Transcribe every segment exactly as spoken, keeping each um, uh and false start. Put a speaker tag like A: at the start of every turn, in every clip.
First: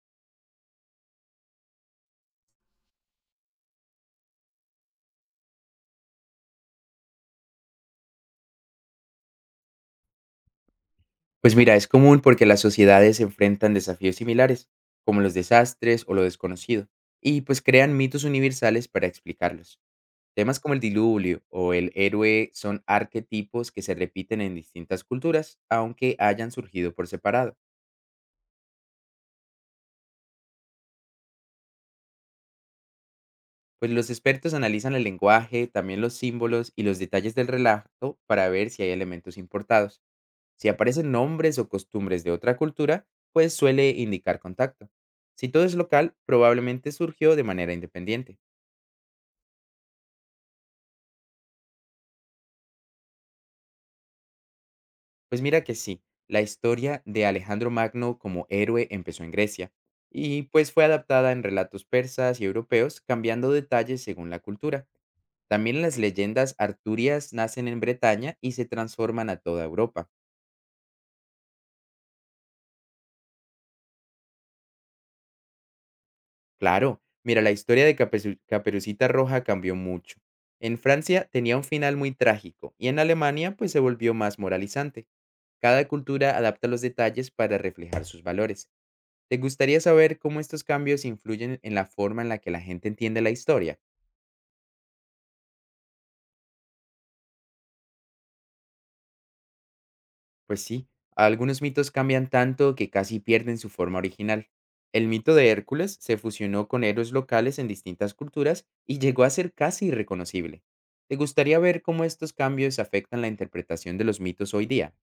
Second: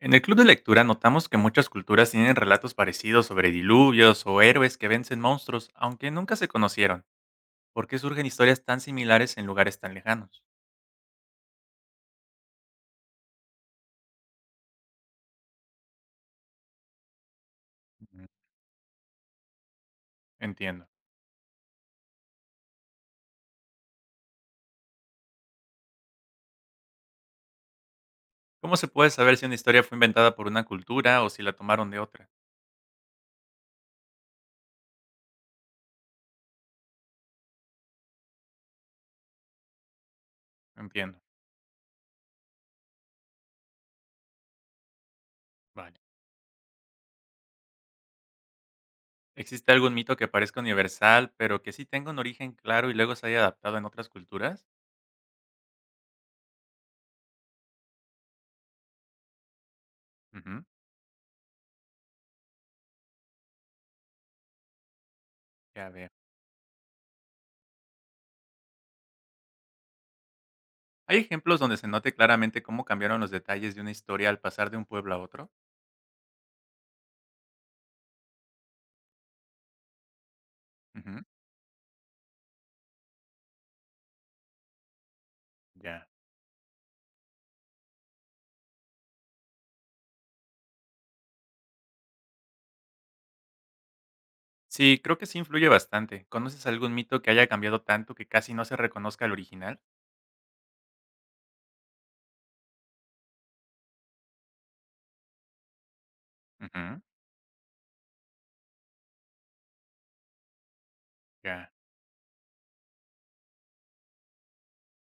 A: En el club de lectura notamos que muchas culturas tienen relatos parecidos sobre diluvios o héroes que vencen monstruos, aunque nunca se conocieron. ¿Por qué surgen historias tan similares en lugares tan lejanos?
B: Pues mira, es común porque las sociedades enfrentan desafíos similares, como los desastres o lo desconocido, y pues crean mitos
A: Mm.
B: universales para explicarlos. Temas como el
A: Entiendo.
B: diluvio o el héroe son arquetipos que se repiten en distintas culturas, aunque hayan surgido por separado.
A: ¿Cómo se puede saber si una historia fue inventada por una cultura o si la tomaron de otra?
B: Pues los expertos analizan el lenguaje, también los símbolos y los detalles del relato para ver si hay elementos importados. Si aparecen
A: Entiendo.
B: nombres o costumbres de otra cultura, pues suele indicar contacto. Si todo es
A: Vale.
B: local, probablemente surgió de manera independiente.
A: ¿Existe algún mito que parezca universal, pero que sí tenga un origen claro y luego se haya adaptado en otras culturas?
B: Pues mira que sí, la historia de Alejandro Magno como héroe empezó en Grecia y
A: Ujú.
B: pues fue adaptada en relatos persas y europeos, cambiando detalles según la cultura. También
A: Ya
B: las
A: veo.
B: leyendas arturias nacen en Bretaña y se transforman a toda Europa.
A: ¿Hay ejemplos donde se note claramente cómo cambiaron los detalles de una historia al pasar de un pueblo a otro?
B: Claro, mira, la historia de Capesu- Caperucita Roja cambió mucho. En
A: Ujú.
B: Francia tenía un final muy trágico y en Alemania pues se volvió más moralizante. Cada
A: Ya.
B: cultura adapta los detalles para reflejar sus valores. ¿Te gustaría saber cómo estos cambios influyen en la forma en la que la gente entiende la historia?
A: Sí, creo que sí influye bastante. ¿Conoces algún mito que haya cambiado tanto que casi no se reconozca el original?
B: Pues sí, algunos mitos cambian tanto que casi pierden su forma original. El mito de Hércules se fusionó con
A: Ujú,
B: héroes locales en distintas culturas y llegó a ser casi irreconocible. ¿Te gustaría
A: ya.
B: ver cómo estos cambios afectan la interpretación de los mitos hoy día?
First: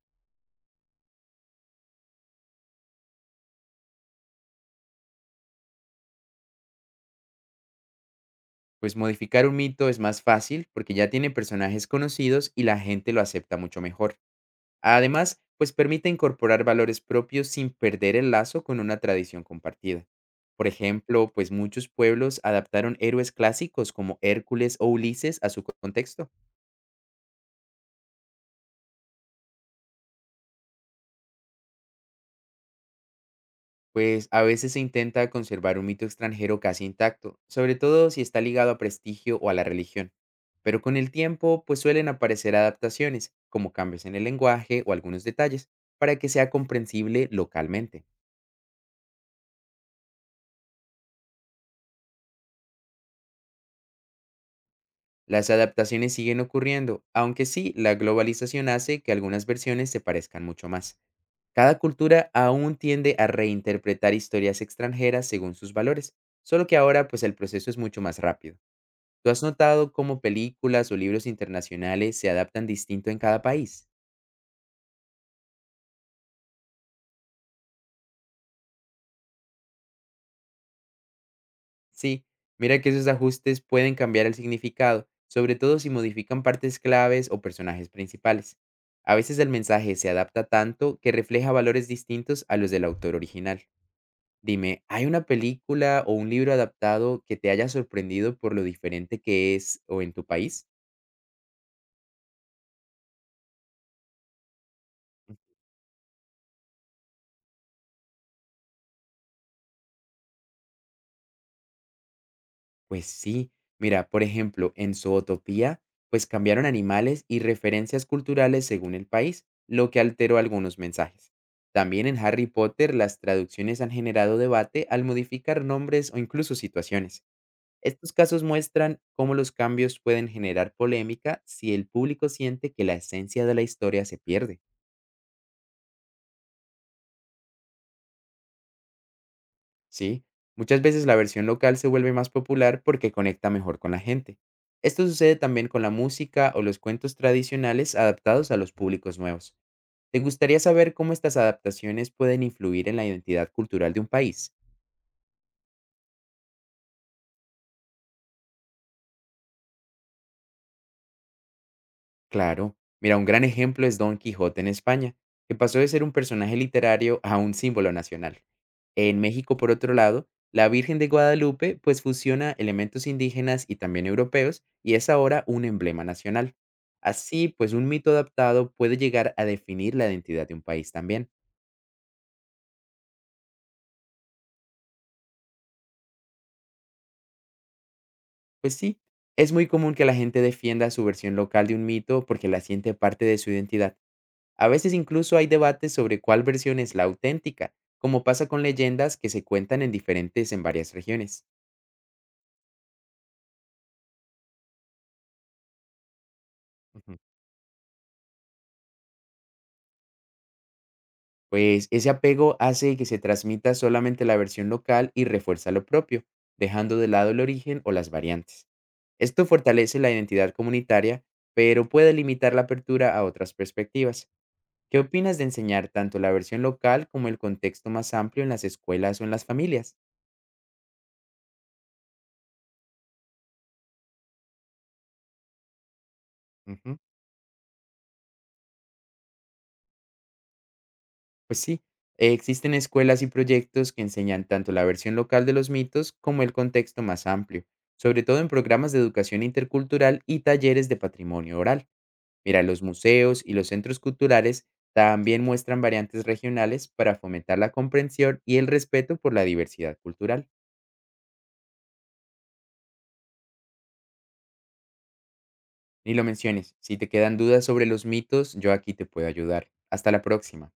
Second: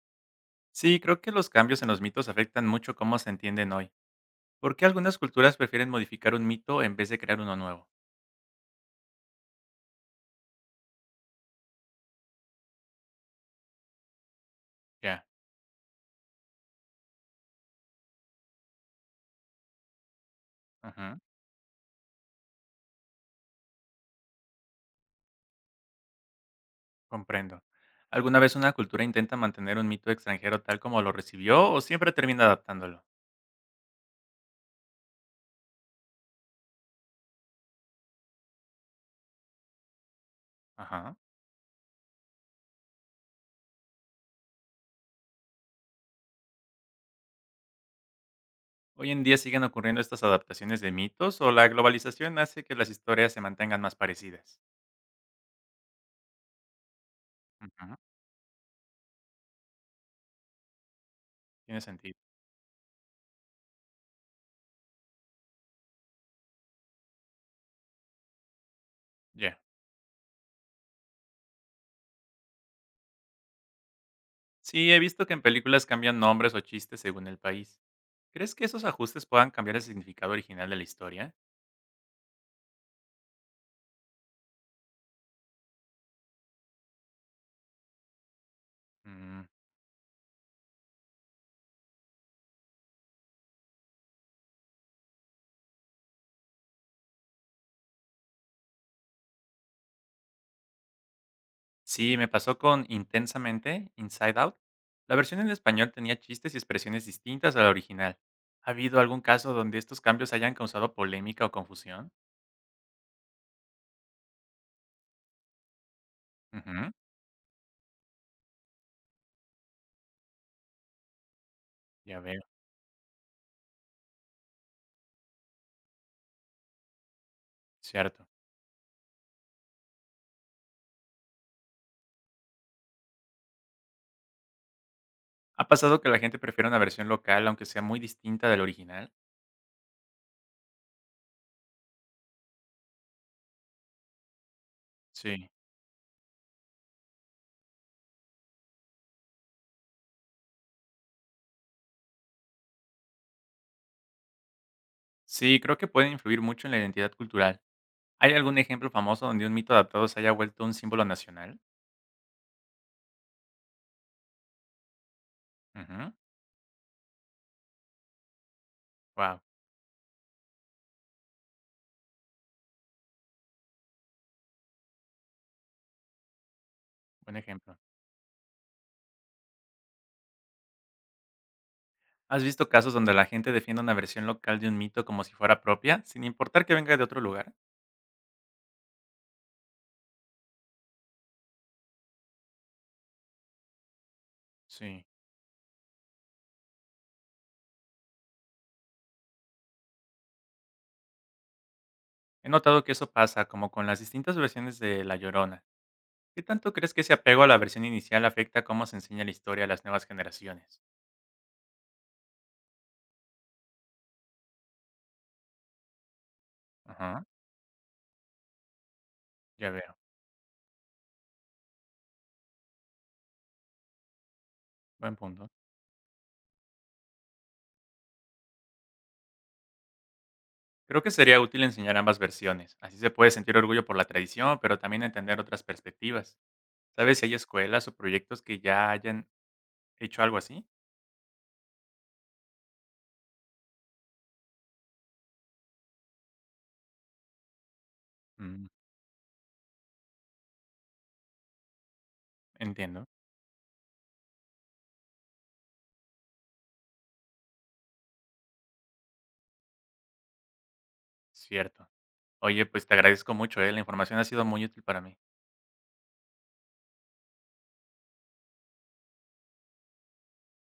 A: Sí, creo que los cambios en los mitos afectan mucho cómo se entienden hoy. ¿Por qué algunas culturas prefieren modificar un mito en vez de crear uno nuevo?
B: Pues modificar un mito es más fácil porque ya tiene personajes conocidos y la gente lo acepta mucho mejor.
A: Ya.
B: Además, pues permite incorporar valores propios sin perder el lazo con una tradición compartida. Por
A: Ujú.
B: ejemplo, pues muchos pueblos adaptaron héroes clásicos como Hércules o Ulises a su co- contexto.
A: Comprendo. ¿Alguna vez una cultura intenta mantener un mito extranjero tal como lo recibió o siempre termina adaptándolo?
B: Pues a veces se intenta conservar un mito extranjero casi intacto, sobre todo si está ligado a prestigio o a la religión. Pero con el
A: Ajá.
B: tiempo, pues suelen aparecer adaptaciones, como cambios en el lenguaje o algunos detalles, para que sea comprensible localmente.
A: ¿Hoy en día siguen ocurriendo estas adaptaciones de mitos o la globalización hace que las historias se mantengan más parecidas?
B: Las adaptaciones siguen ocurriendo, aunque sí,
A: Ujú.
B: la globalización hace que algunas versiones se parezcan mucho más. Cada
A: Tiene sentido.
B: cultura aún tiende a reinterpretar historias extranjeras según sus valores, solo que ahora pues el proceso es mucho más rápido. ¿Tú has
A: Ya.
B: notado cómo películas o libros internacionales se adaptan distinto en cada país?
A: Sí, he visto que en películas cambian nombres o chistes según el país. ¿Crees que esos ajustes puedan cambiar el significado original de la historia?
B: Sí, mira que esos ajustes pueden cambiar el significado, sobre todo si modifican partes claves o personajes principales. A veces
A: Mm,
B: el mensaje se adapta tanto que refleja valores distintos a los del autor original. Dime, ¿hay una película o un libro adaptado que te haya sorprendido por lo diferente que es o en tu país?
A: sí, me pasó con Intensamente, Inside Out. La versión en español tenía chistes y expresiones distintas a la original. ¿Ha habido algún caso donde estos cambios hayan causado polémica o confusión?
B: Pues sí, mira, por ejemplo, en Zootopía, pues cambiaron
A: Ujú,
B: animales y referencias culturales según el país, lo que alteró algunos mensajes. También en
A: ya veo,
B: Harry Potter, las traducciones han generado debate al modificar nombres o incluso situaciones. Estos
A: cierto.
B: casos muestran cómo los cambios pueden generar polémica si el público siente que la esencia de la historia se pierde.
A: ¿Ha pasado que la gente prefiere una versión local aunque sea muy distinta de la original?
B: Sí, muchas veces la versión local se vuelve más popular porque conecta mejor con la gente. Esto sucede
A: Sí.
B: también con la música o los cuentos tradicionales adaptados a los públicos nuevos. ¿Te gustaría saber cómo estas adaptaciones pueden influir en la identidad cultural de un país?
A: Sí, creo que puede influir mucho en la identidad cultural. ¿Hay algún ejemplo famoso donde un mito adaptado se haya vuelto un símbolo nacional?
B: Claro. Mira, un gran ejemplo es Don Quijote en España, que pasó de ser un
A: Wow,
B: personaje literario a un símbolo nacional. En México, por otro lado, la Virgen de Guadalupe pues fusiona elementos indígenas y también europeos y es ahora un emblema nacional.
A: buen
B: Así, pues
A: ejemplo.
B: un mito adaptado puede llegar a definir la identidad de un país también.
A: ¿Has visto casos donde la gente defiende una versión local de un mito como si fuera propia, sin importar que venga de otro lugar?
B: Pues sí, es muy común que la gente defienda su versión local de un mito porque la siente parte de su identidad. A veces
A: Sí.
B: incluso hay debates sobre cuál versión es la auténtica, como pasa con leyendas que se cuentan en diferentes en varias regiones.
A: He notado que eso pasa, como con las distintas versiones de La Llorona. ¿Qué tanto crees que ese
B: Ujú.
A: apego a la versión inicial afecta cómo se enseña la historia a las nuevas generaciones?
B: Pues ese apego hace que se transmita solamente la versión local y refuerza lo propio, dejando de
A: Ajá,
B: lado el origen o las variantes. Esto
A: ya veo.
B: fortalece la identidad comunitaria, pero puede limitar la apertura a otras perspectivas. ¿Qué
A: Buen
B: opinas de
A: punto.
B: enseñar tanto la versión local como el contexto más amplio en las escuelas o en las familias?
A: Creo que sería útil enseñar ambas versiones. Así se puede sentir orgullo por la tradición, pero también entender otras perspectivas.
B: Ujú.
A: ¿Sabes si hay escuelas o proyectos que ya hayan hecho algo así?
B: Pues sí, eh, existen escuelas y proyectos que enseñan tanto la versión local de los mitos como el contexto más amplio, sobre todo en
A: Mm,
B: programas de educación intercultural y talleres de patrimonio oral. Mira, los
A: entiendo,
B: museos y los centros culturales también muestran variantes regionales para fomentar la comprensión y el respeto por la diversidad cultural.
A: cierto. Oye, pues te agradezco mucho, eh, la información ha sido muy útil para mí.
B: Ni lo menciones, si te quedan dudas sobre los mitos, yo aquí te puedo ayudar. Hasta la próxima.